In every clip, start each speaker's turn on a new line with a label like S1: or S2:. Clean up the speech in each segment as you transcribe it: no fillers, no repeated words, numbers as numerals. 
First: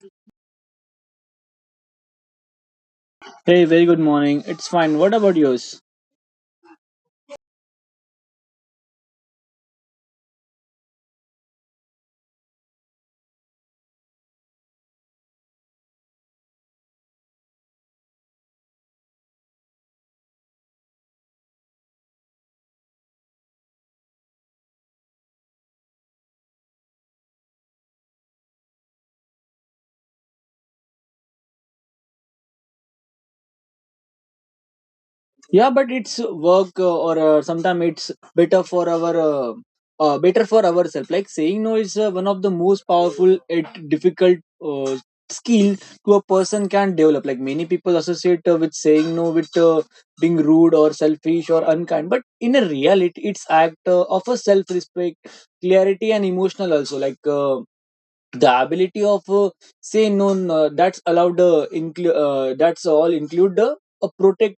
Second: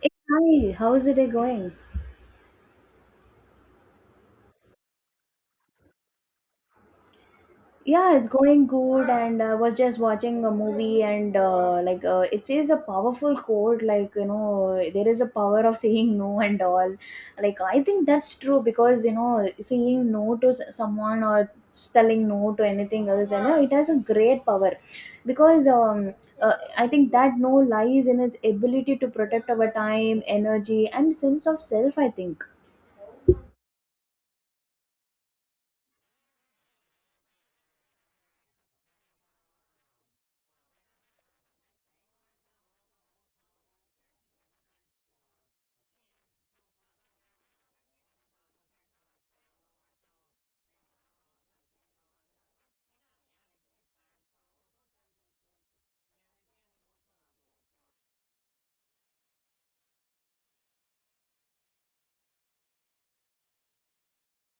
S1: Hey, hi, how is the day going?
S2: Hey, very good morning. It's fine. What about yours?
S1: Yeah, it's going good, and I was just watching a movie, and it says a powerful quote, like you know, there is a power of saying no and all. Like I think that's true because you know, saying no to someone or telling no to anything else, you know, it has a great power because I think that no lies in its ability to protect our time, energy, and sense of self. I think.
S2: Yeah, but it's work or sometimes it's better for our better for ourselves, like saying no is one of the most powerful and difficult uh, skill to a person can develop. Like many people associate with saying no with being rude or selfish or unkind, but in a reality it's act of a self respect, clarity and emotional also. Like the ability of say no, no that's allowed, that's all include the a protect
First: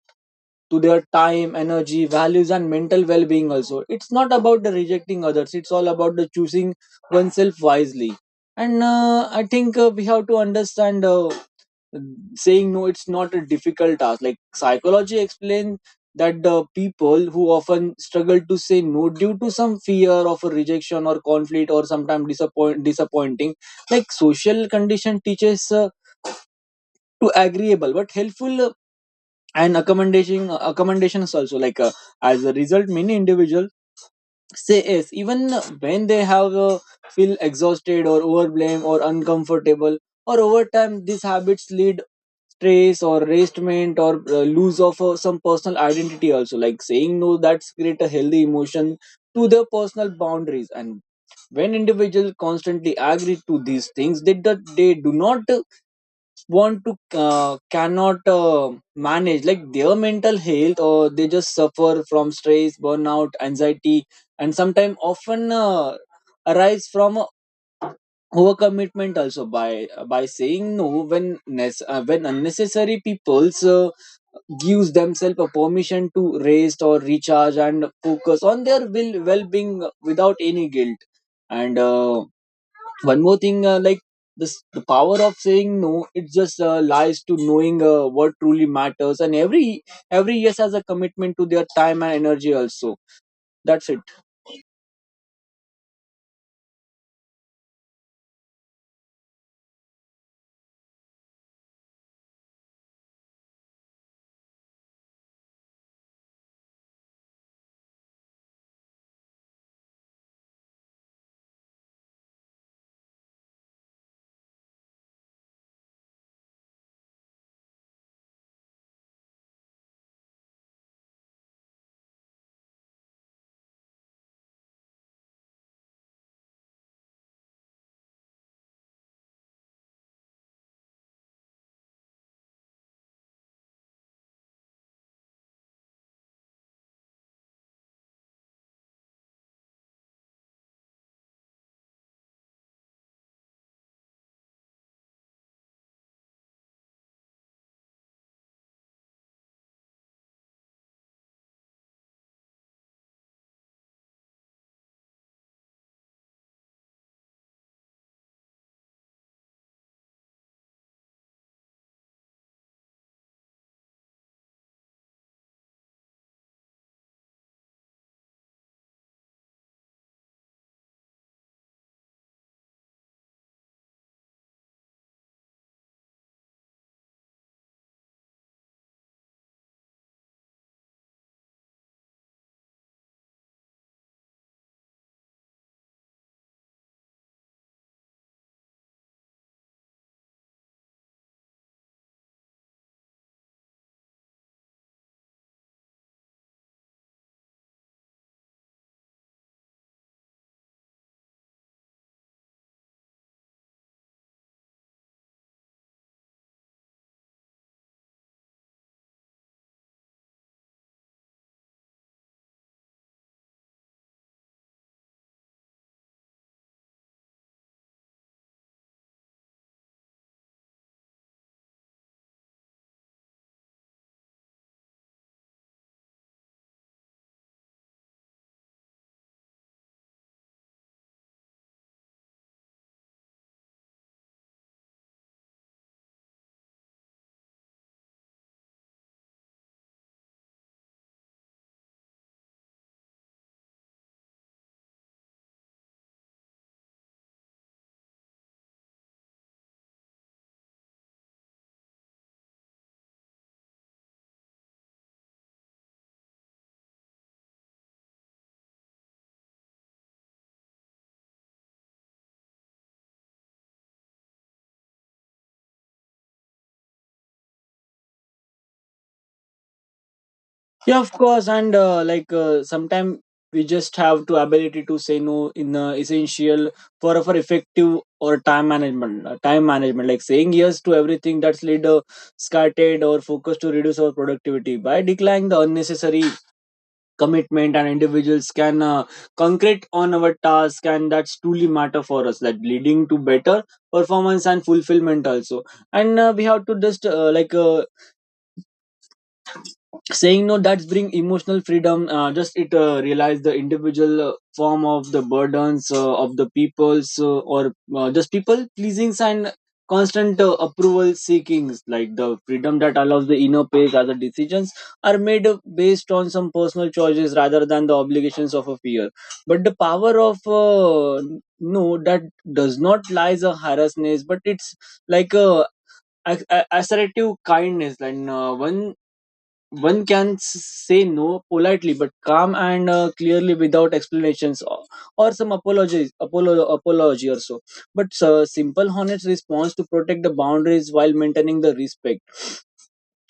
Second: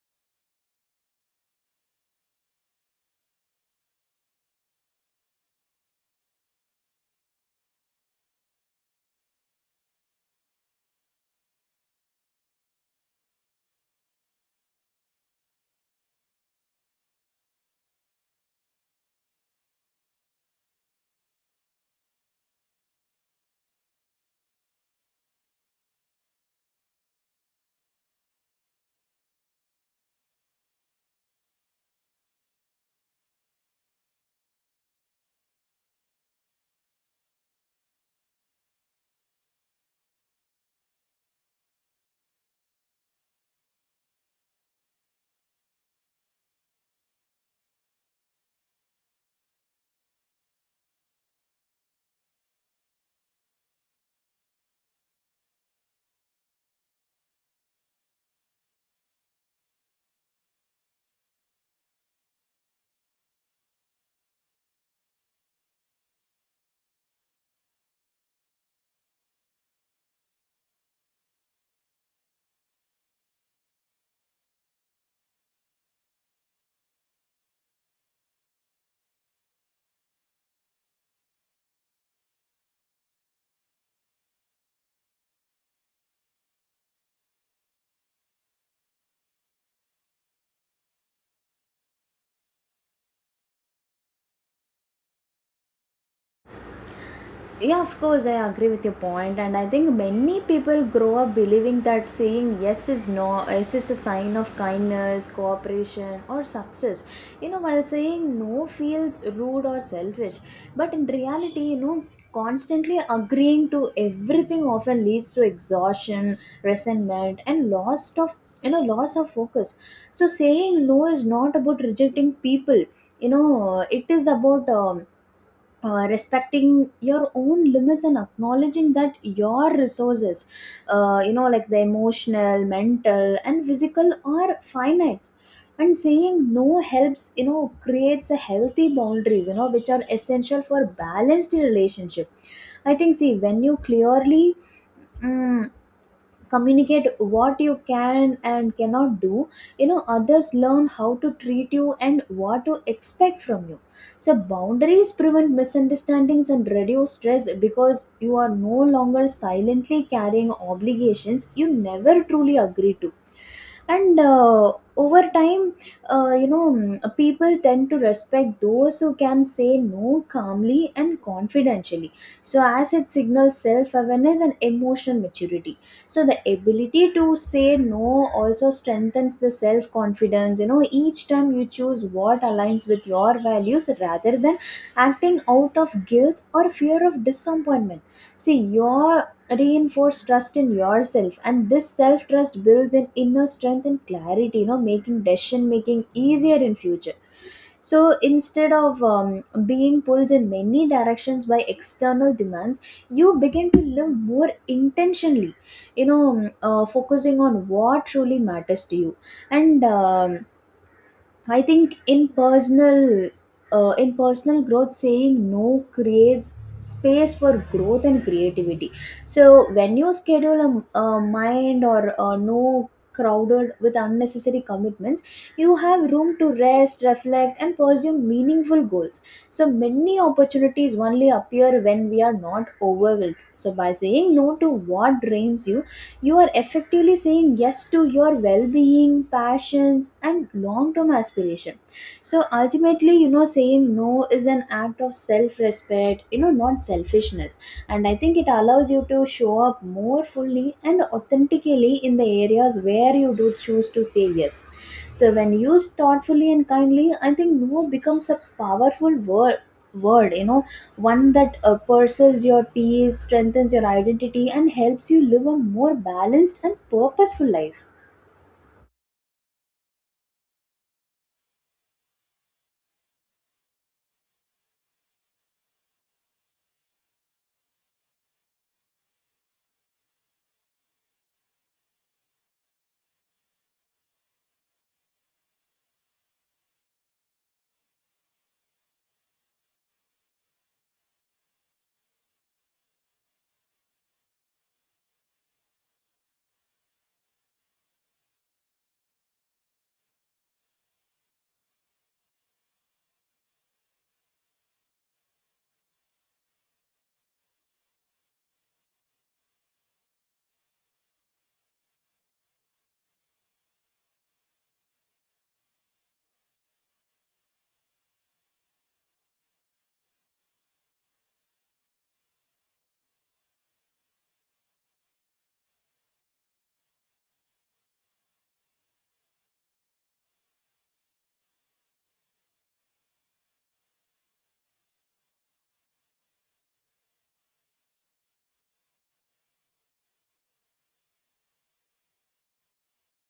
S2: to their time, energy, values and mental well-being. Also it's not about the rejecting others, it's all about the choosing oneself wisely. And I think we have to understand saying no it's not a difficult task. Like psychology explains that the people who often struggle to say no due to some fear of a rejection or conflict or sometimes disappointing. Like social condition teaches to agreeable but helpful and accommodations also. Like as a result, many individuals say yes even when they have feel exhausted or overblame or uncomfortable, or over time these habits lead stress or restraint or lose of some personal identity also. Like saying no that's create a healthy emotion to their personal boundaries. And when individuals constantly agree to these things, they, they do not want to cannot manage like their mental health, or they just suffer from stress, burnout, anxiety. And sometimes often arise from overcommitment also. By saying no when when unnecessary, people's gives themselves a permission to rest or recharge and focus on their will well-being without any guilt. And one more thing, like this the power of saying no, it just lies to knowing what truly matters. And every yes has a commitment to their time and energy also. That's it.
S1: Yeah, of course, I agree with your point, and I think many people grow up believing that saying yes is no yes is a sign of kindness, cooperation, or success, you know, while saying no feels rude or selfish. But in reality, you know, constantly agreeing to everything often leads to exhaustion, resentment, and loss of, you know, loss of focus. So saying no is not about rejecting people. You know, it is about respecting your own limits and acknowledging that your resources, you know, like the emotional, mental, and physical, are finite. And saying no helps, you know, creates a healthy boundaries, you know, which are essential for balanced relationship. I think, see, when you clearly mm, communicate what you can and cannot do, you know, others learn how to treat you and what to expect from you. So boundaries prevent misunderstandings and reduce stress because you are no longer silently carrying obligations you never truly agree to. And over time, you know, people tend to respect those who can say no calmly and confidentially, so as it signals self-awareness and emotional maturity. So the ability to say no also strengthens the self-confidence. You know, each time you choose what aligns with your values rather than acting out of guilt or fear of disappointment, see, your reinforce trust in yourself, and this self trust builds an inner strength and clarity, you know, making decision making easier in future. So instead of being pulled in many directions by external demands, you begin to live more intentionally, you know, focusing on what truly matters to you. And I think in personal growth, saying no creates space for growth and creativity. So when you schedule a mind or a no crowded with unnecessary commitments, you have room to rest, reflect, and pursue meaningful goals. So many opportunities only appear when we are not overwhelmed. So by saying no to what drains you, you are effectively saying yes to your well being, passions, and long term aspiration. So ultimately, you know, saying no is an act of self respect, you know, not selfishness. And I think it allows you to show up more fully and authentically in the areas where you do choose to say yes. So when used thoughtfully and kindly, I think no becomes a powerful word, you know, one that preserves your peace, strengthens your identity, and helps you live a more balanced and purposeful life.
S2: Yeah, of course. And like sometimes we just have to ability to say no in essential for effective or time management, time management. Like saying yes to everything that's lead scattered or focused to reduce our productivity by declining the unnecessary commitment, and individuals can concrete on our task and that's truly matter for us, that leading to better performance and fulfillment also. And we have to just like saying no that's bring emotional freedom. Just it realize the individual form of the burdens of the people's or just people pleasings and constant approval seekings, like the freedom that allows the inner pace as the decisions are made based on some personal choices rather than the obligations of a fear. But the power of no, that does not lies a harassness, but it's like a assertive kindness. And one can say no politely but calm and clearly without explanations or some apology or so. But simple honest response to protect the boundaries while maintaining the respect.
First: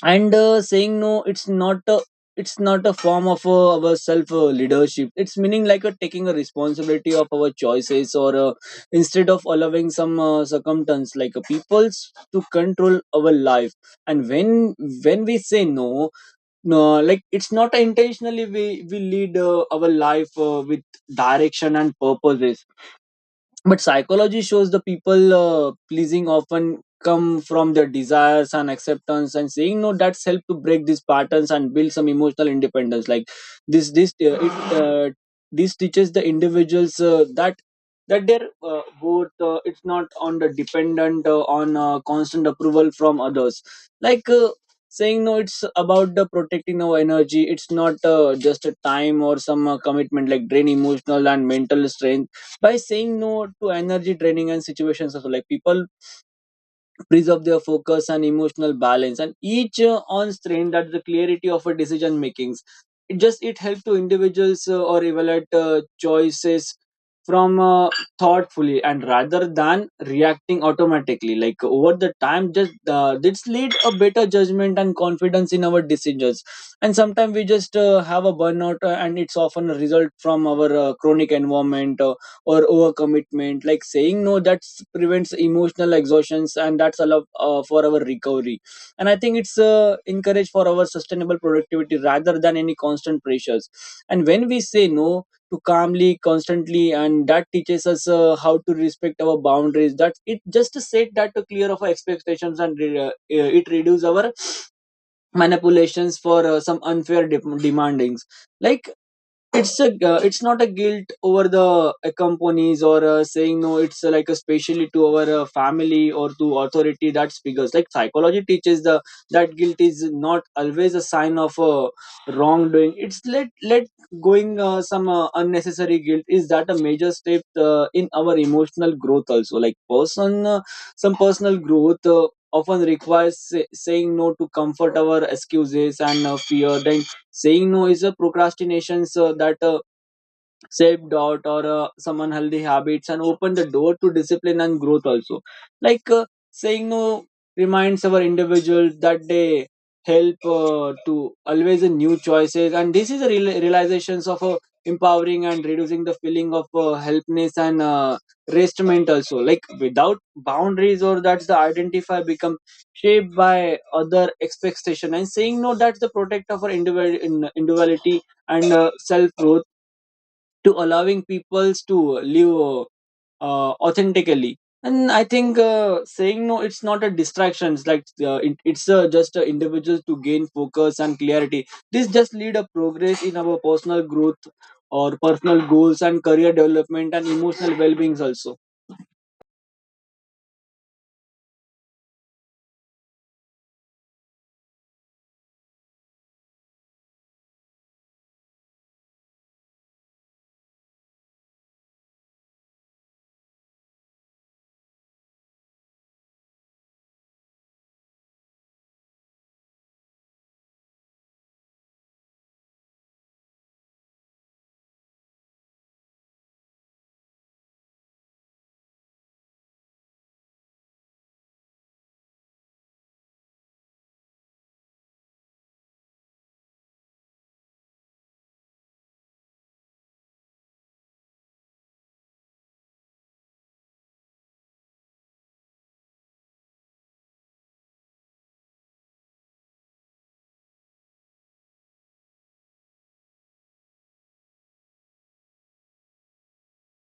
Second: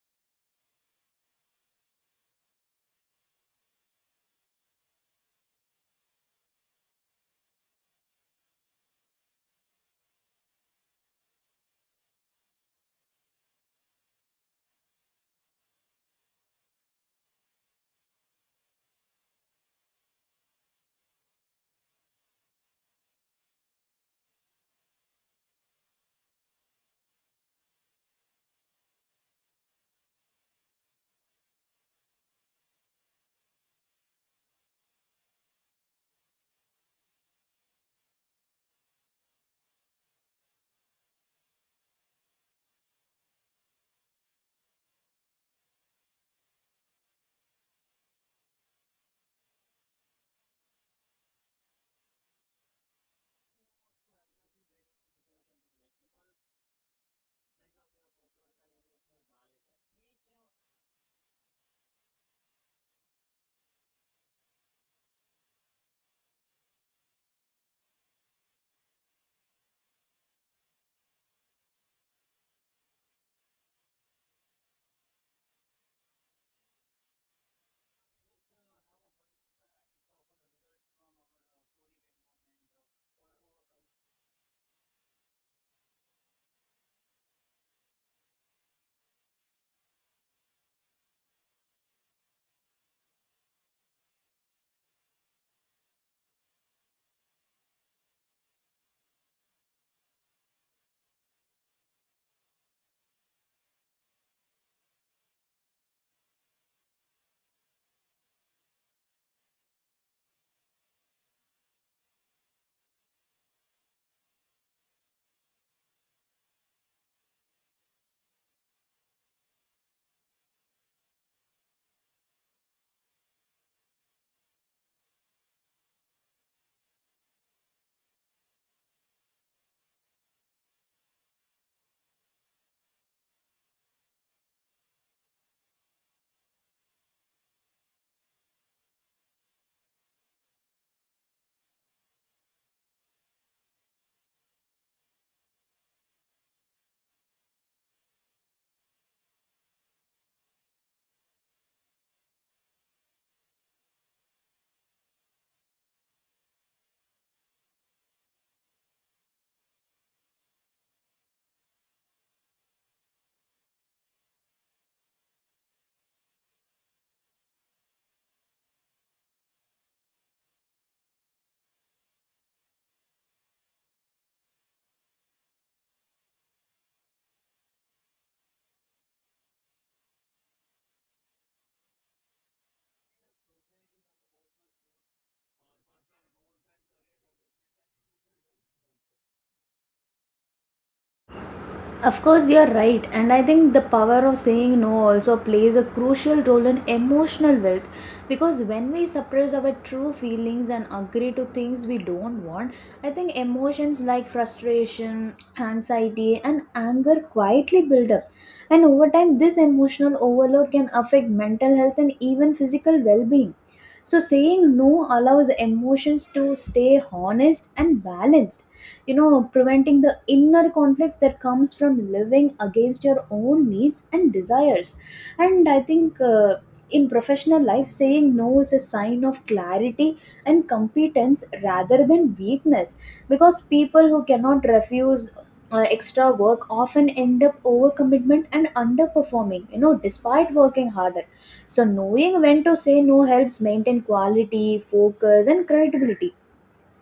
S2: And saying no it's not a form of our self leadership. It's meaning like a taking a responsibility of our choices, or instead of allowing some circumstance like a peoples to control our life. And when we say no, no, like it's not intentionally we lead our life with direction and purposes. But psychology shows the people pleasing often come from their desires and acceptance, and saying no that's help to break these patterns and build some emotional independence. Like this this uh, it uh, this teaches the individuals that that they're both it's not on the dependent on constant approval from others. Like saying no it's about the protecting our energy, it's not just a time or some commitment like drain emotional and mental strength. By saying no to energy draining and situations also, like people preserve their focus and emotional balance and each on strain that the clarity of a decision makings. It just it helps to individuals or evaluate choices from thoughtfully and rather than reacting automatically. Like over the time just this lead a better judgment and confidence in our decisions. And sometimes we just have a burnout, and it's often a result from our chronic environment, or overcommitment. Like saying no that prevents emotional exhaustions and that's allow for our recovery. And I think it's encourage for our sustainable productivity rather than any constant pressures. And when we say no to calmly constantly, and that teaches us how to respect our boundaries, that it just set that to clear of our expectations. And it reduces our manipulations for some unfair demandings. Like it's a it's not a guilt over the companies or saying no. It's like especially to our family or to authority. That's because like psychology teaches the that guilt is not always a sign of wrongdoing. It's let going some unnecessary guilt. Is that a major step in our emotional growth also? Like person, some personal growth often requires saying no to comfort our excuses and fear. Then saying no is a procrastination, that self doubt or some unhealthy habits, and open the door to discipline and growth also. Like saying no reminds our individuals that they help to always in new choices. And this is a realizations of empowering and reducing the feeling of helpness and restraint also. Like without boundaries or that's the identify become shaped by other expectation. And saying no that's the protect of our individuality and self growth, to allowing peoples to live authentically. And I think saying no it's not a distraction. It's like it, it's just individuals to gain focus and clarity. This just lead a progress in our personal growth or personal goals and career development and emotional well-beings also.
S1: Of course, you're right, and I think the power of saying no also plays a crucial role in emotional wealth because when we suppress our true feelings and agree to things we don't want, I think emotions like frustration, anxiety, and anger quietly build up. And over time, this emotional overload can affect mental health and even physical well being. So, saying no allows emotions to stay honest and balanced, you know, preventing the inner conflicts that comes from living against your own needs and desires. And I think, in professional life, saying no is a sign of clarity and competence rather than weakness, because people who cannot refuse extra work often end up overcommitment and underperforming, you know, despite working harder. So knowing when to say no helps maintain quality, focus, and credibility.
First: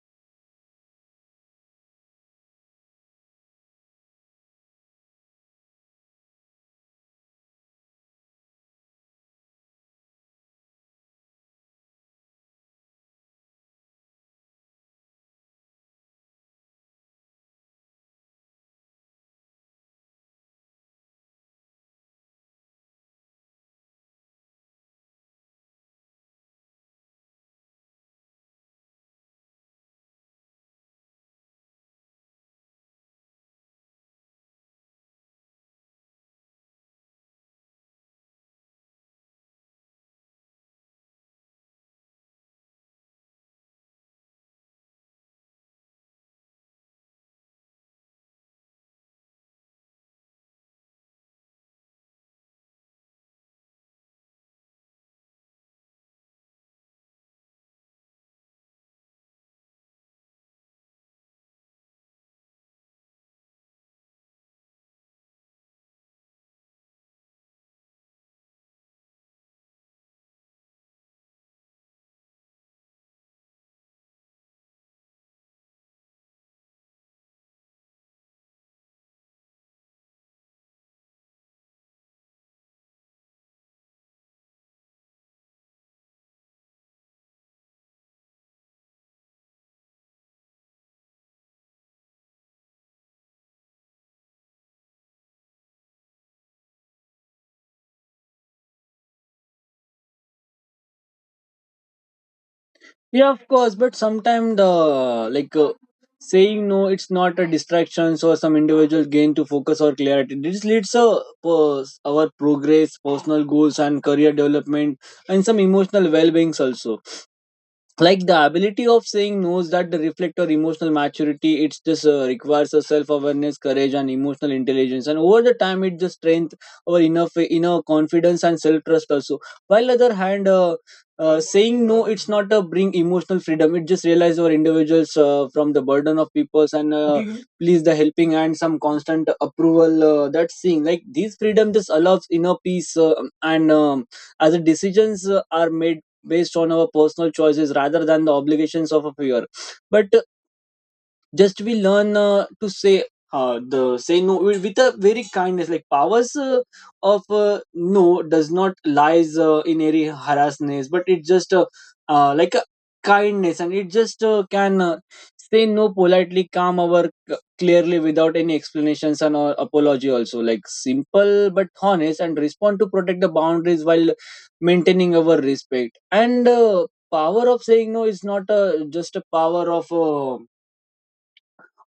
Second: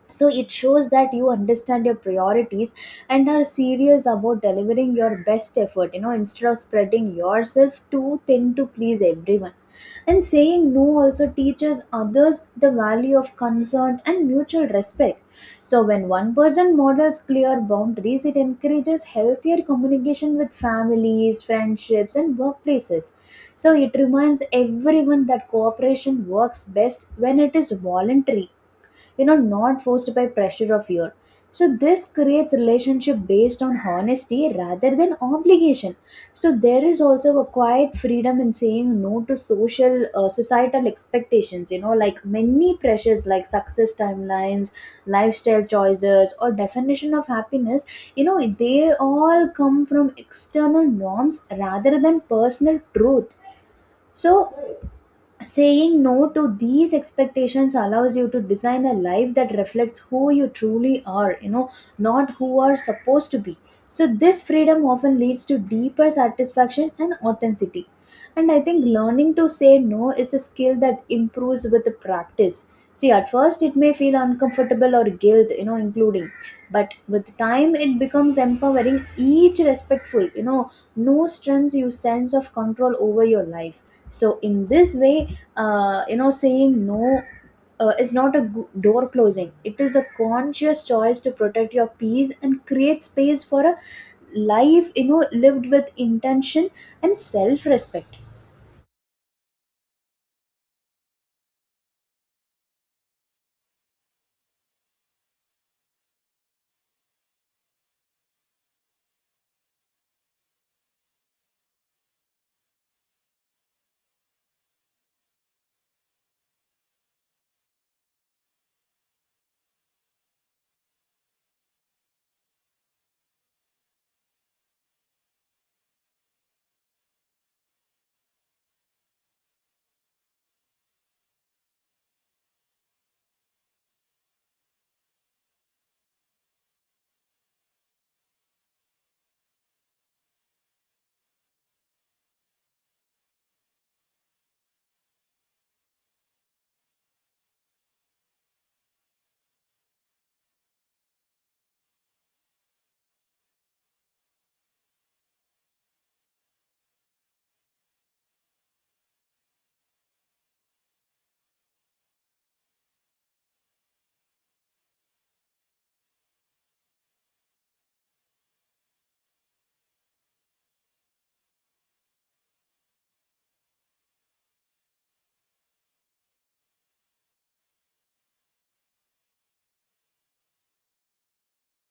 S1: So it shows that you understand your priorities and are serious about delivering your best effort, you know, instead of spreading yourself too thin to please everyone. And saying no also teaches others the value of concern and mutual respect. So when one person models clear boundaries, it encourages healthier communication with families, friendships, and workplaces. So it reminds everyone that cooperation works best when it is voluntary, you know, not forced by pressure of fear. So this creates relationship based on honesty rather than obligation. So there is also a quiet freedom in saying no to social societal expectations, you know, like many pressures like success timelines, lifestyle choices, or definition of happiness, you know, they all come from external norms rather than personal truth. So saying no to these expectations allows you to design a life that reflects who you truly are, you know, not who are supposed to be. So, this freedom often leads to deeper satisfaction and authenticity. And I think learning to say no is a skill that improves with the practice. See, at first it may feel uncomfortable or guilt, you know, including, but with time it becomes empowering. Each respectful, you know, no strengths you sense of control over your life. So in this way, you know, saying no is not a door closing. It is a conscious choice to protect your peace and create space for a life, you know, lived with intention and self respect.
S2: Yeah, of course. But sometimes the like saying no it's not a distraction, so some individuals gain to focus or clarity, this leads to our progress, personal goals and career development, and some emotional well-beings also. Like the ability of saying no's that the reflect or emotional maturity, it's just requires a self-awareness, courage and emotional intelligence. And over the time, it just strength our enough inner confidence and self-trust also. While other hand, saying no it's not a bring emotional freedom, it just realize our individuals from the burden of peoples and please the helping hand some constant approval that thing, like these freedom just allows inner peace, and as the decisions are made based on our personal choices rather than the obligations of a peer. But just we learn to say the say no with a very kindness. Like powers of no does not lies in any harassness, but it just like a kindness. And it just can say no politely calm our clearly without any explanations and or apology also. Like simple but honest and respond to protect the boundaries while maintaining our respect. And power of saying no is not just a power of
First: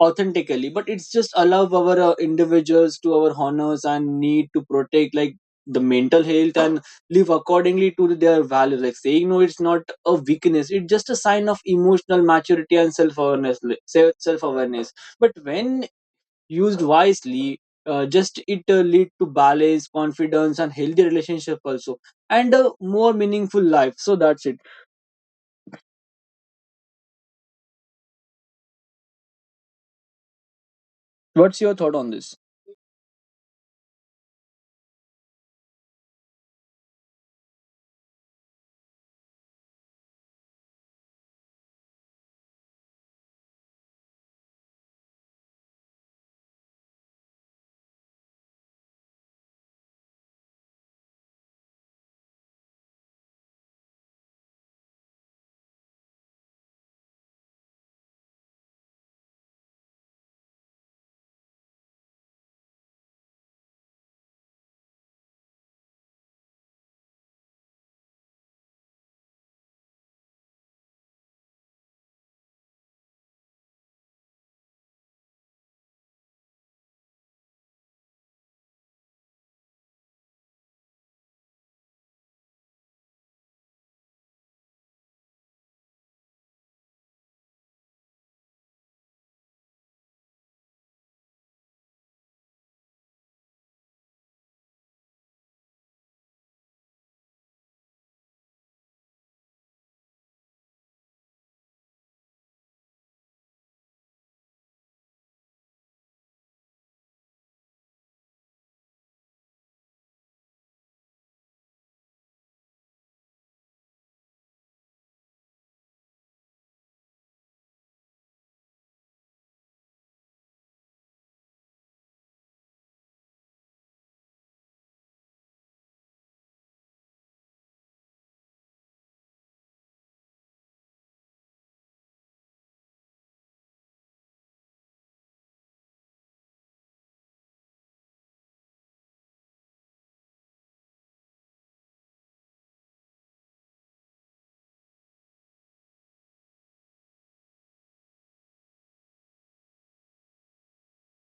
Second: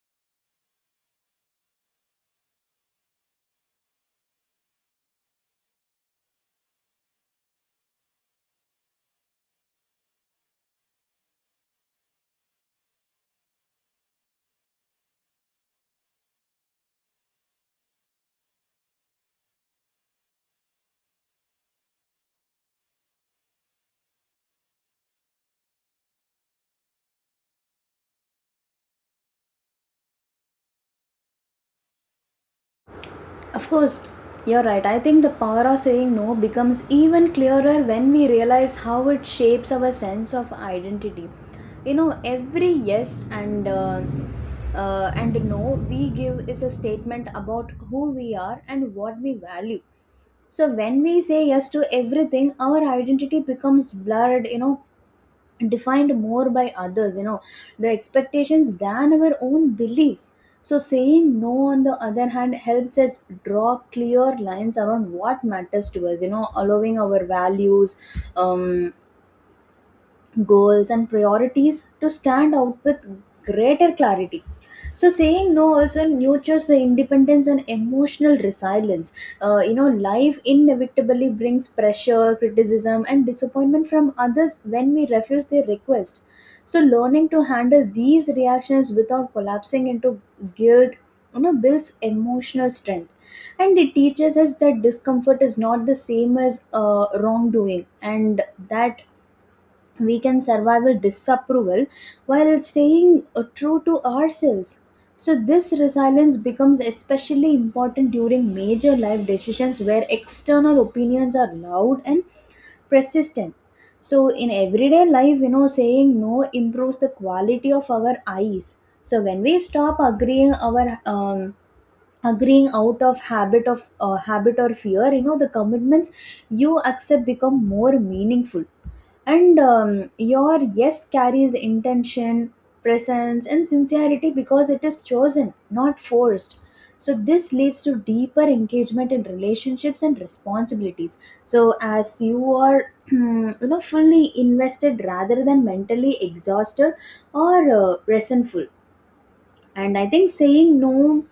S2: authentically, but it's just allow our individuals to our honors and need to protect like the mental health and live accordingly to their values. Like saying no it's not a weakness, it's just a sign of emotional maturity and self-awareness. But when used wisely, just it lead to balance confidence and healthy relationship also, and a more meaningful life. So that's it. What's your thought on this?
S1: Of course, you're right. I think the power of saying no becomes even clearer when we realize how it shapes our sense of identity. You know, every yes and no we give is a statement about who we are and what we value. So when we say yes to everything, our identity becomes blurred. You know, defined more by others, you know, the expectations than our own beliefs. So saying no on the other hand helps us draw clear lines around what matters to us, you know, allowing our values, um, goals, and priorities to stand out with greater clarity. So, saying no also nurtures the independence and emotional resilience. You know, life inevitably brings pressure, criticism, and disappointment from others when we refuse their request. So, learning to handle these reactions without collapsing into guilt, you know, builds emotional strength, and it teaches us that discomfort is not the same as wrongdoing, and that we can survive a disapproval while staying true to ourselves. So, this resilience becomes especially important during major life decisions where external opinions are loud and persistent. So, in everyday life, you know, saying no improves the quality of our eyes. So, when we stop agreeing our agreeing out of habit or fear, you know, the commitments you accept become more meaningful, and your yes carries intention, presence, and sincerity because it is chosen, not forced. So this leads to deeper engagement in relationships and responsibilities, so as you are you know, fully invested rather than mentally exhausted or resentful. And I think saying no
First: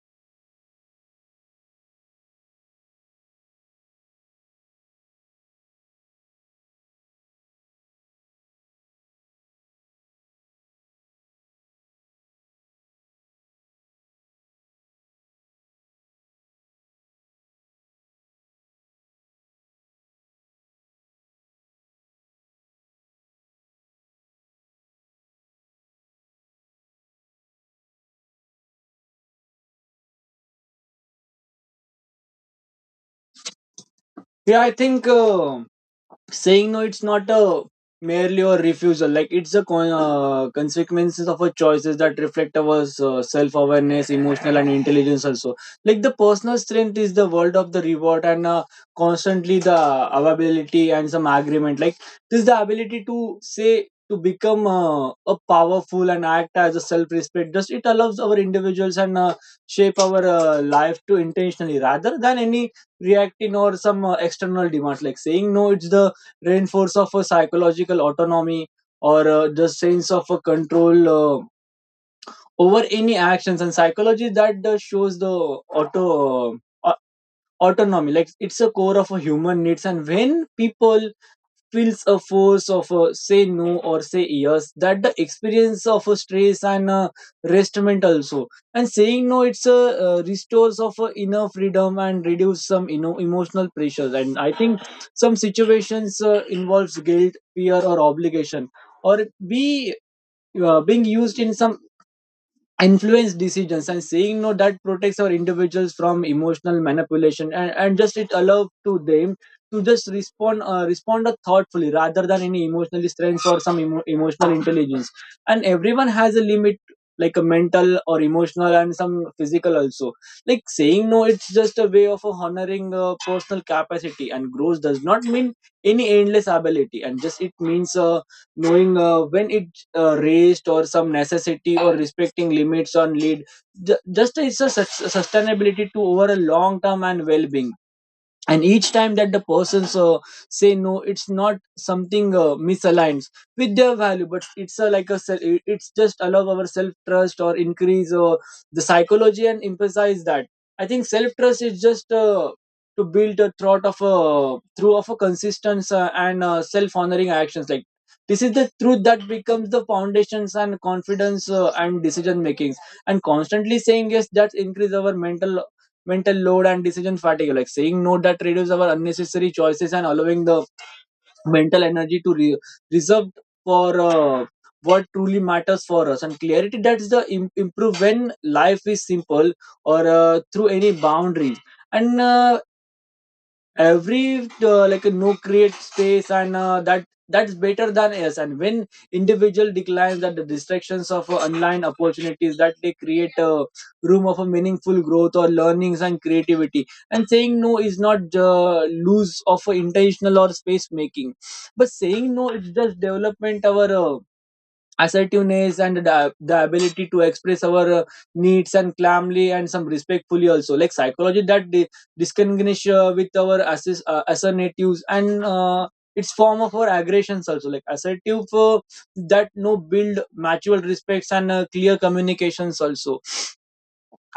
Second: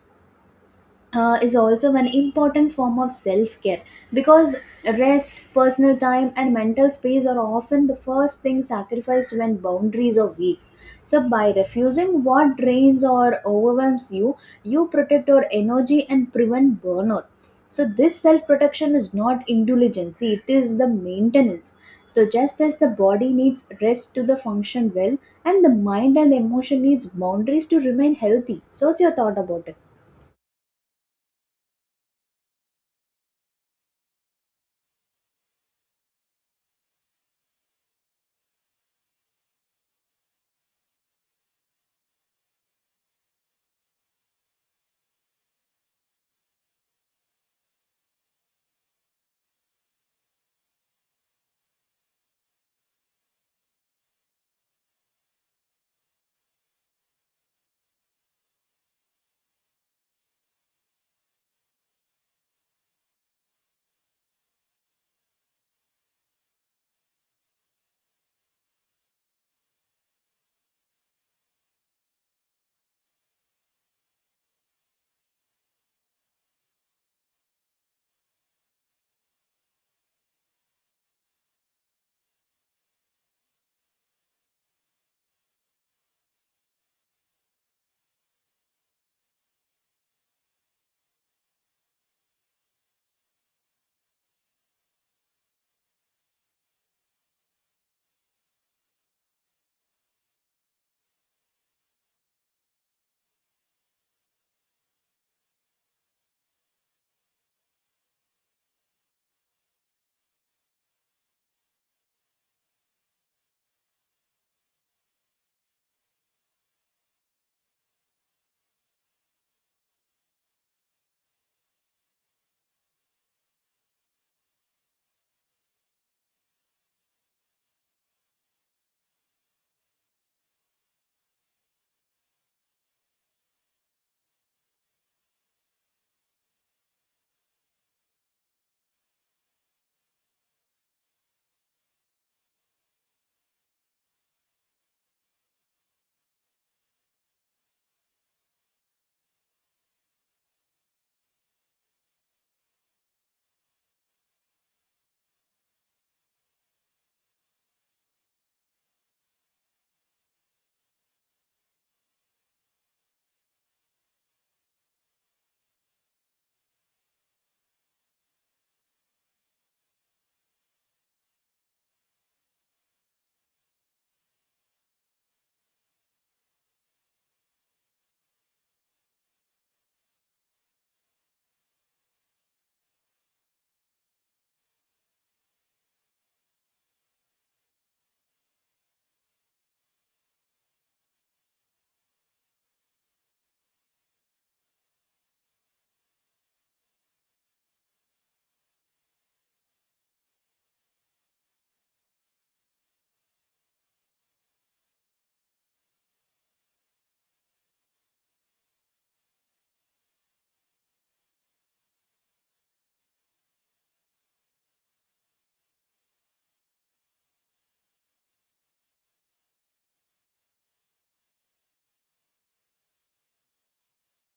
S1: is also an important form of self care, because rest, personal time, and mental space are often the first thing sacrificed when boundaries are weak. So, by refusing what drains or overwhelms you, you protect your energy and prevent burnout. So, this self protection is not indulgence, it is the maintenance. So, just as the body needs rest to the function well, and the mind and emotion needs boundaries to remain healthy. So, what's your thought about it?
S2: Yeah, I think saying no it's not a merely a refusal. Like it's a consequences of our choices that reflect our self-awareness, emotional and intelligence also. Like the personal strength is the world of the reward. And constantly the availability and some agreement, like this is the ability to say, to become a powerful and act as a self-respect. Just it allows our individuals and shape our life to intentionally rather than any reacting or some external demands. Like saying no it's the reinforce of a psychological autonomy or the sense of a control over any actions. And psychology that shows the auto uh, autonomy, like it's a core of a human needs. And when people feels a force of a say no or say yes, that the experience of a stress and restment also. And saying no it's a restores of inner Freedom and reduce some emotional pressures. And I think some situations involves guilt, fear, or obligation, or be being used in some influence decisions. And saying no, that protects our individuals from emotional manipulation, and just it allows to them to just respond thoughtfully rather than any emotional strength or some emotional intelligence. And everyone has a limit, like a mental or emotional and some physical also. Like saying no, it's just a way of honoring personal capacity, and growth does not mean any endless ability. And just it means knowing when it raised or some necessity, or respecting limits on lead. Just it's a sustainability to over a long term and well-being. And each time that the persons say no, it's not something misaligned with their value, but it's a, like a it's just allow our self trust or increase the psychology and emphasize that. I think self trust is just to build a thought of a through of a consistent and self honoring actions. Like this is the truth that becomes the foundations and confidence and decision makings. And constantly saying yes, that increase our mental load and decision fatigue. Like saying no, that reduces our unnecessary choices and allowing the mental energy to reserve for what truly matters for us. And clarity, that's the improve when life is simple or through any boundaries. And every like a no create space, and that's better than us. And when individual declines at the distractions of online opportunities, that they create a room of a meaningful growth or learnings and creativity. And saying no is not lose of intentional or space making, but saying no, it's just development our assertiveness and the ability to express our needs and calmly and some respectfully also. Like psychology that discriminates with our assertives and its form of our aggressions also. Like assertive that no build mutual respects and clear communications also.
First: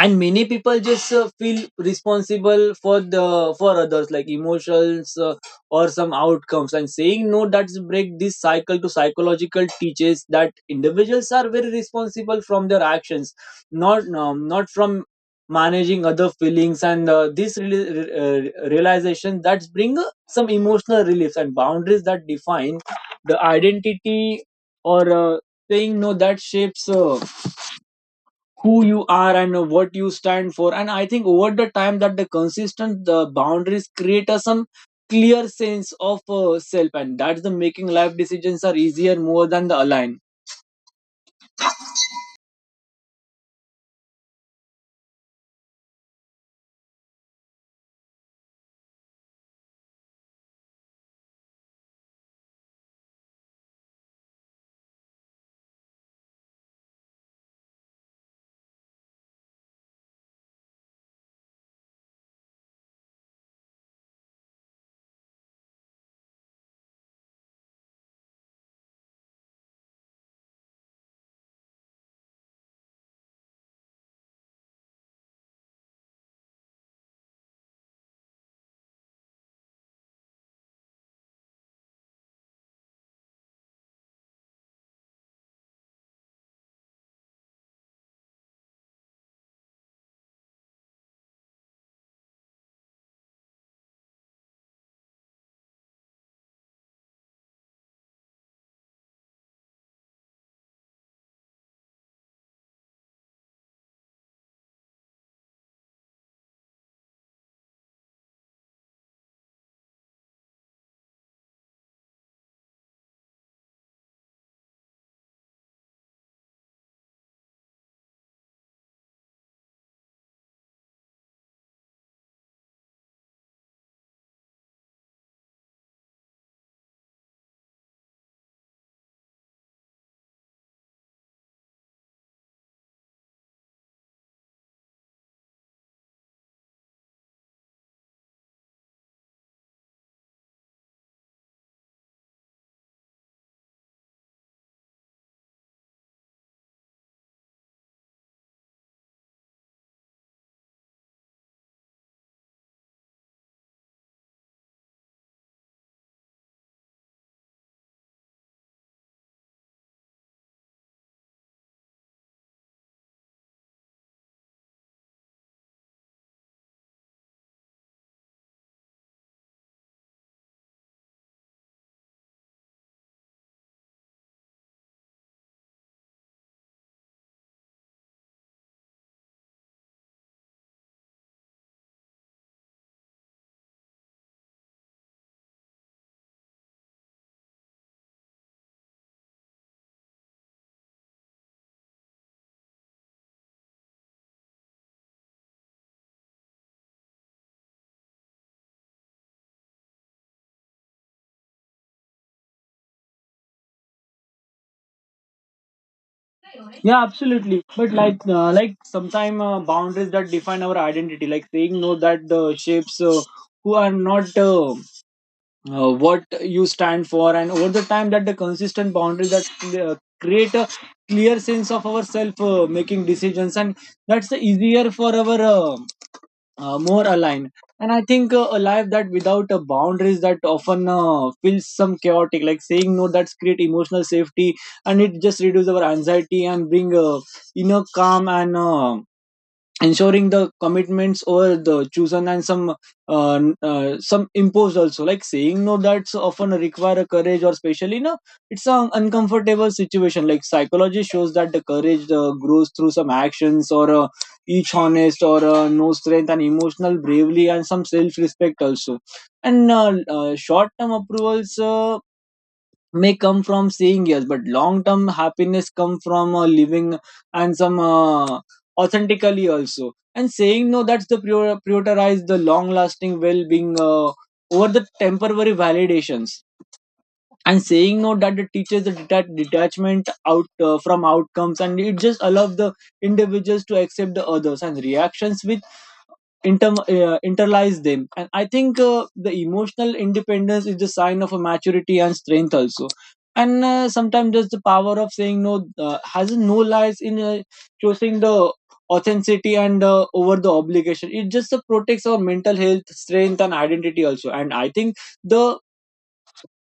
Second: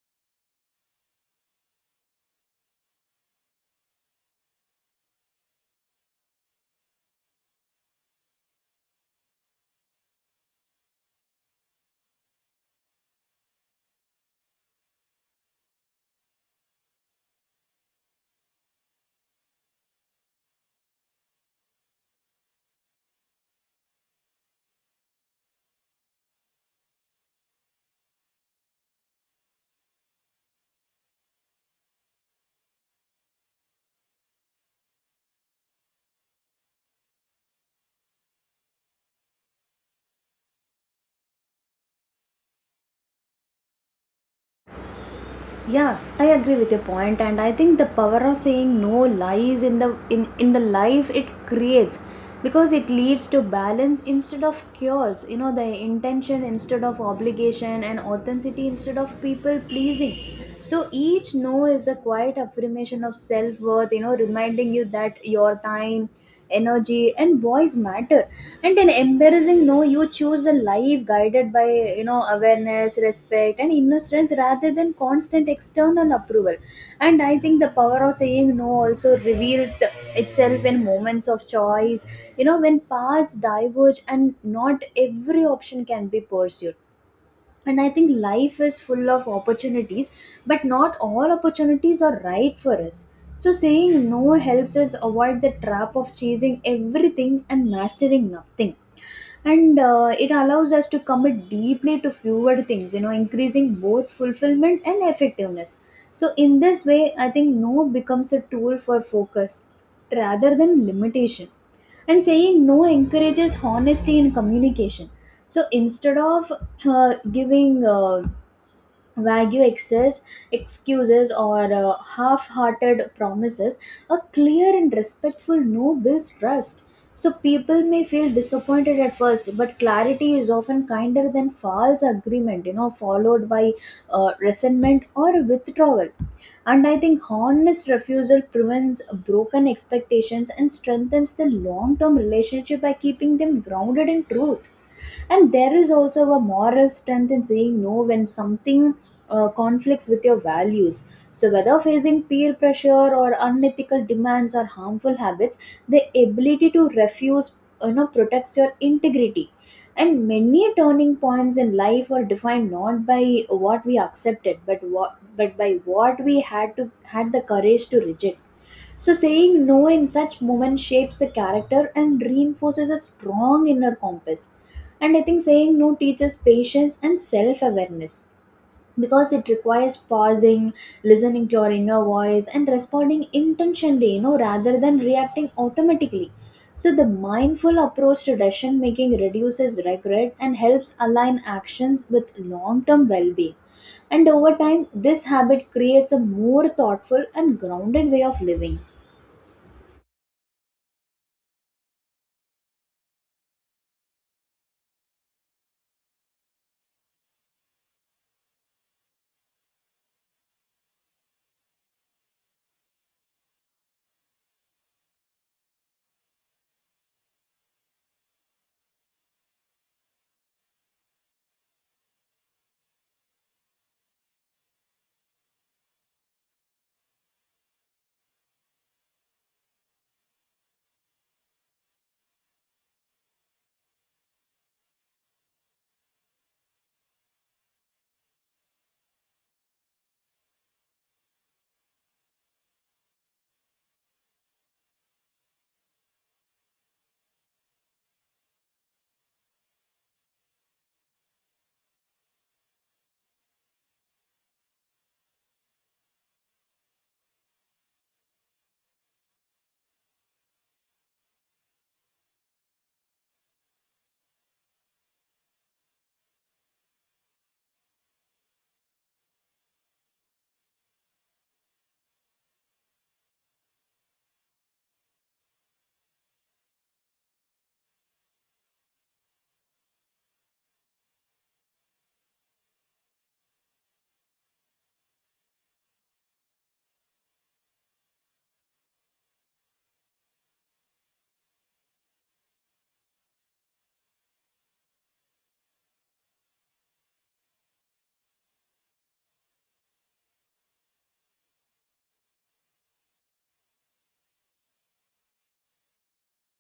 S2: And many people just feel responsible for the for others like emotions or some outcomes, and saying no, that's break this cycle to psychological teaches that individuals are very responsible from their actions, not not from managing other feelings. And this realization that's bring some emotional reliefs. And boundaries that define the identity, or saying no that shapes who you are and what you stand for. And I think over the time that the consistent the boundaries create a some clear sense of self, and that's the making life decisions are easier more than the align.
S1: Yeah, I agree with your point, and I think the power of saying no lies in the life it creates, because it leads to balance instead of chaos, you know, the intention instead of obligation, and authenticity instead of people pleasing. So each no is a quiet affirmation of self-worth, you know, reminding you that your time, energy, and voice matter. And in embarrassing no, you choose a life guided by, you know, awareness, respect, and inner strength rather than constant external approval. And I think the power of saying no also reveals itself in moments of choice, you know, when paths diverge and not every option can be pursued. And I think life is full of opportunities, but not all opportunities are right for us. So saying no helps us avoid the trap of chasing everything and mastering nothing. And it allows us to commit deeply to fewer things, you know, increasing both fulfillment and effectiveness. So in this way, I think no becomes a tool for focus rather than limitation. And saying no encourages honesty in communication. So instead of giving Wagyu excess, excuses or half-hearted promises, a clear and respectful no builds trust. So people may feel disappointed at first, but clarity is often kinder than false agreement, you know, followed by resentment or withdrawal. And I think honest refusal prevents broken expectations and strengthens the long-term relationship by keeping them grounded in truth, and there is also a moral strength in saying no when something conflicts with your values. So whether facing peer pressure or unethical demands or harmful habits, the ability to refuse, you know, protects your integrity. And many turning points in life are defined not by what we accepted, but by what we had the courage to reject. So, saying no in such moments shapes the character and reinforces a strong inner compass. And I think saying no teaches patience and self awareness because it requires pausing, listening to your inner voice, and responding intentionally, you know, rather than reacting automatically. So, the mindful approach to decision making reduces regret and helps align actions with long term well being. And over time, this habit creates a more thoughtful and grounded way of living.
S2: Yeah, absolutely, but like sometime boundaries that define our identity, like saying no that shapes who are not what you stand for. And over the time that the consistent boundary that uh, create a clear sense of ourself making decisions, and that's the easier for our more aligned. And I think a life that without boundaries that often feels some chaotic. Like saying no, that's create emotional safety, and it just reduce our anxiety and bring inner calm. And ensuring the commitments or the chosen and some some imposed also. Like saying no that's often require a courage, or especially no it's an uncomfortable situation. Like psychology shows that the courage grows through some actions or each honest or no strength and emotional bravery and some self-respect also. And short-term approvals may come from saying yes, but long term happiness come from living and some authentically also. And saying no that's the prioritize the long lasting well being over the temporary validations. And saying no, that it teaches the detachment out from outcomes, and it just allows the individuals to accept the others and reactions which internalize them. And I think the emotional independence is the sign of a maturity and strength also. And sometimes just the power of saying no has no lies in choosing the authenticity and over the obligation. It just protects our mental health strength and identity also. And I think the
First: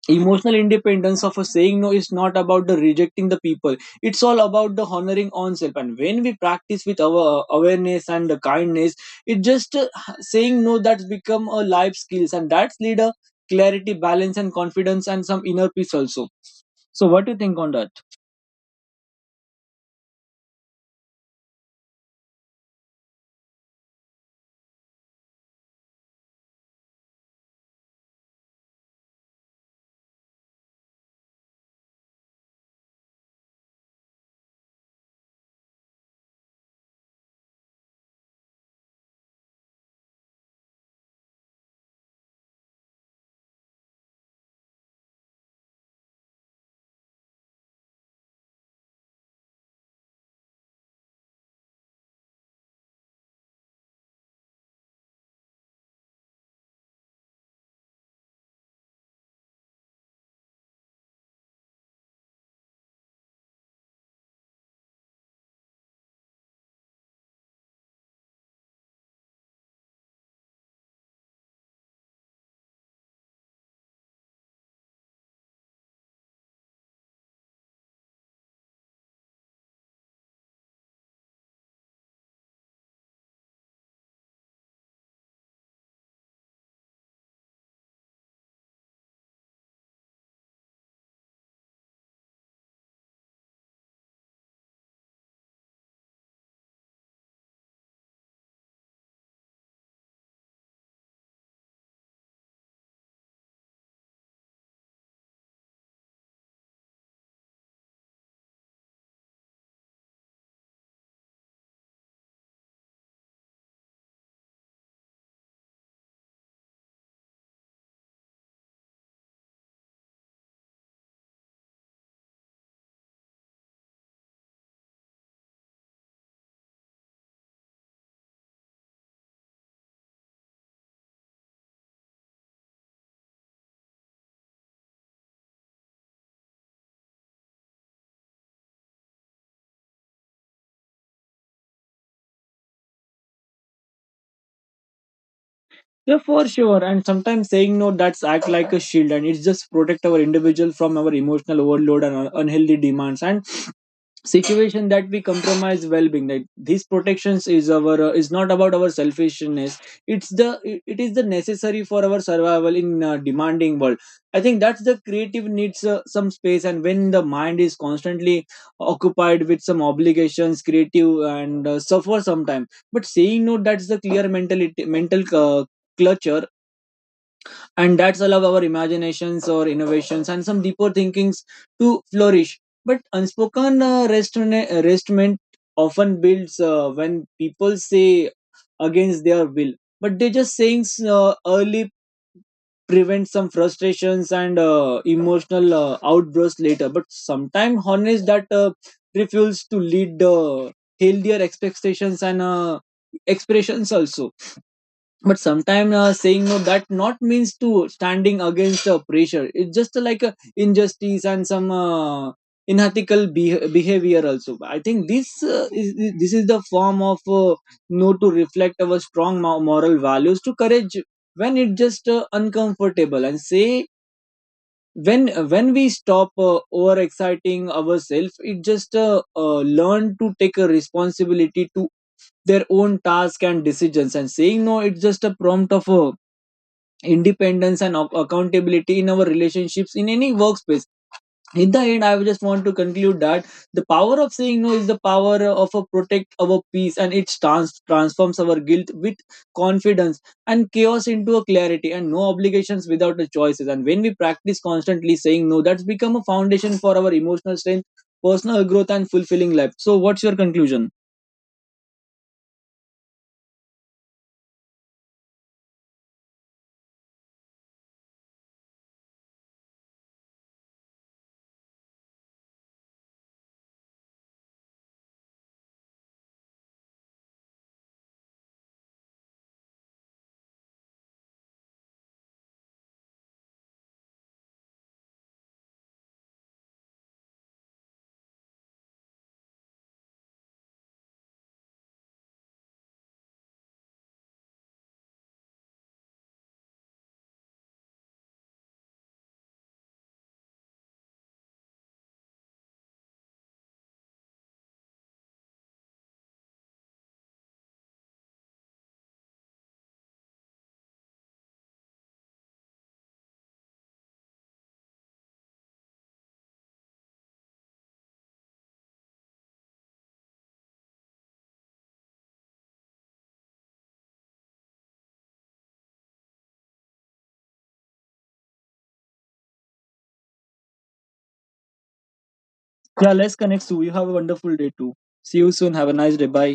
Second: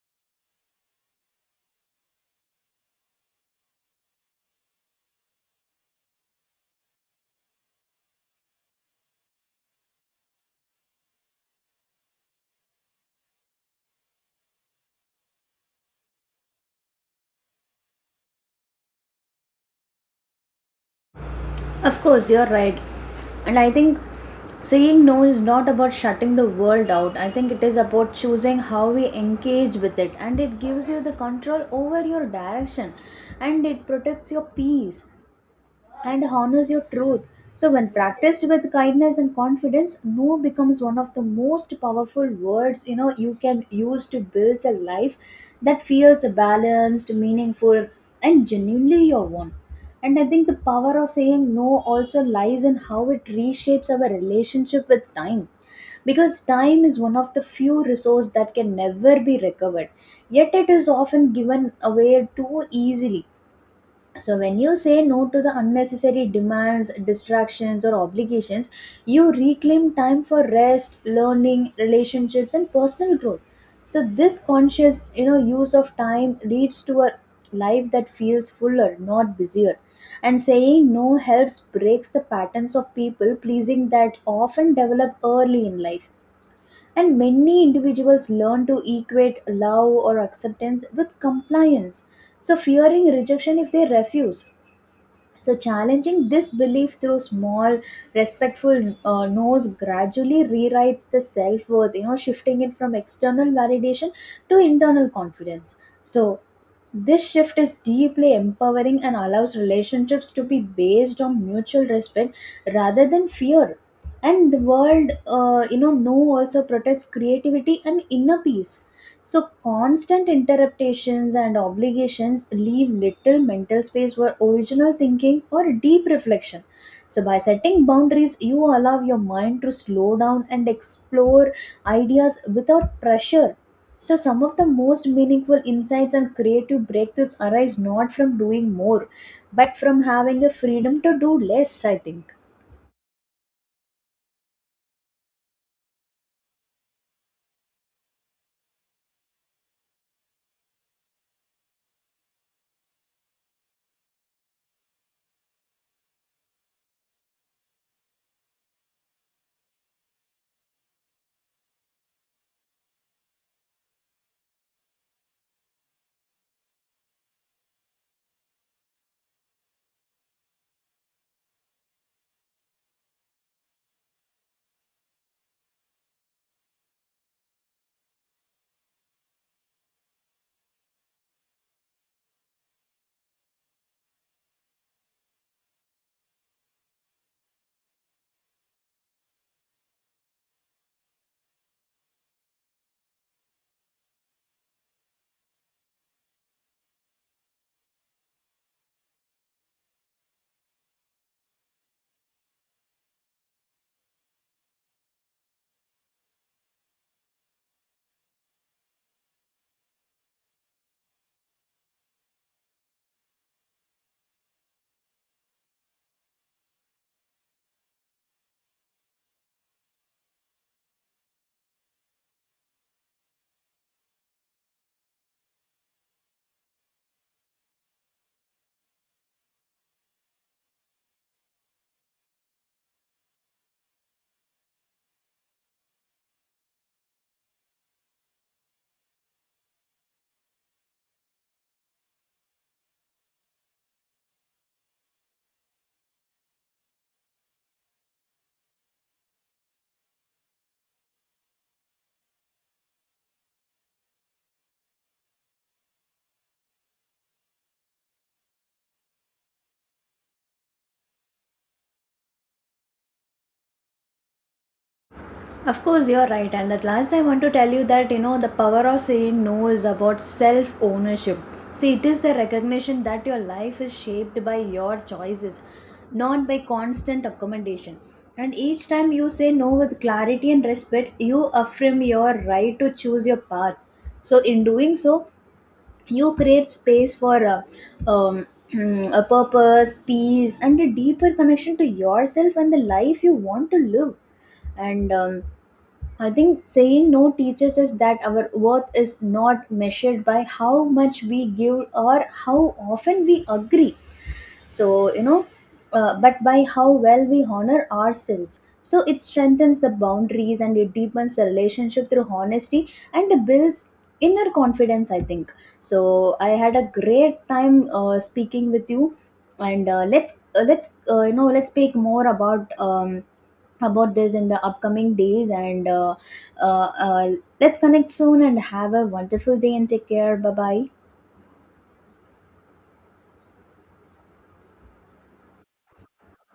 S2: emotional independence of a saying no is not about the rejecting the people, it's all about the honoring on self. And when we practice with our awareness and the kindness, it just saying no that's become a life skills, and that's lead a clarity, balance, and confidence and some inner peace also. So what do you think on that?
S1: Of course, you're right. And I think saying no is not about shutting the world out. I think it is about choosing how we engage with it. And it gives you the control over your direction, and it protects your peace and honors your truth. So, when practiced with kindness and confidence, no becomes one of the most powerful words, you know, you can use to build a life that feels balanced, meaningful, and genuinely your own. And I think the power of saying no also lies in how it reshapes our relationship with time, because time is one of the few resource that can never be recovered, yet it is often given away too easily. So, when you say no to the unnecessary demands, distractions, or obligations, you reclaim time for rest, learning, relationships, and personal growth. So, this conscious you know, use of time leads to a life that feels fuller, not busier. And saying no helps breaks the patterns of people pleasing that often develop early in life. And many individuals learn to equate love or acceptance with compliance. So, fearing rejection if they refuse, so, challenging this belief through small, respectful no's gradually rewrites the self worth, you know, shifting it from external validation to internal confidence. So, this shift is deeply empowering and allows relationships to be based on mutual respect rather than fear. And the world, no also protects creativity and inner peace. So, constant interruptions and obligations leave little mental space for original thinking or deep reflection. So, by setting boundaries, you allow your mind to slow down and explore ideas without pressure. So, some of the most meaningful insights and creative breakthroughs arise not from doing more, but from having the freedom to do less, I think.
S2: Yeah, for sure. And sometimes saying no, that's act like a shield, and it's just protect our individual from our emotional overload and unhealthy demands and situation that we compromise well-being, that these protections is our is not about our selfishness. It's the, it is the necessary for our survival in demanding world. I think that's the creative needs some space, and when the mind is constantly occupied with some obligations, creative and suffer sometime. But saying no, that's the clear mentality mental clutter, and that's allow our imaginations or innovations and some deeper thinkings to flourish. But unspoken restraint often builds when people say against their will, but they just saying early prevent some frustrations and emotional outbursts later. But sometimes honest that refuels to lead healthier expectations and expressions also. But sometimes saying no that not means to standing against the pressure, it's just like a injustice and some unethical behavior also. I think this is this is the form of no to reflect our strong moral values to courage when it just uncomfortable. And say when when we stop over exciting ourselves, it just learn to take a responsibility to their own task and decisions. And saying no, it's just a prompt of a independence and accountability in our relationships in any workspace. In the end, I just want to conclude that the power of saying no is the power of a protect our peace, and it transforms our guilt with confidence, and chaos into a clarity, and no obligations without the choices. And when we practice constantly saying no, that's become a foundation for our emotional strength, personal growth, and fulfilling life. So what's your conclusion?
S1: Of course, you're right. And at last, I want to tell you that you know the power of saying no is about self ownership. See, it is the recognition that your life is shaped by your choices, not by constant accommodation. And each time you say no with clarity and respect, you affirm your right to choose your path. So, in doing so, you create space for um, a purpose, peace, and a deeper connection to yourself and the life you want to live. And I think saying no teaches us that our worth is not measured by how much we give or how often we agree. So, you know, but by how well we honor ourselves. So, it strengthens the boundaries, and it deepens the relationship through honesty, and it builds inner confidence, I think. So, I had a great time speaking with you, and let's you know, let's speak more about this in the upcoming days, and uh, uh, let's connect soon and have a wonderful day and take care, bye bye.
S2: Yeah, let's connect sue, you have a wonderful day too. See you soon, have a nice day. Bye.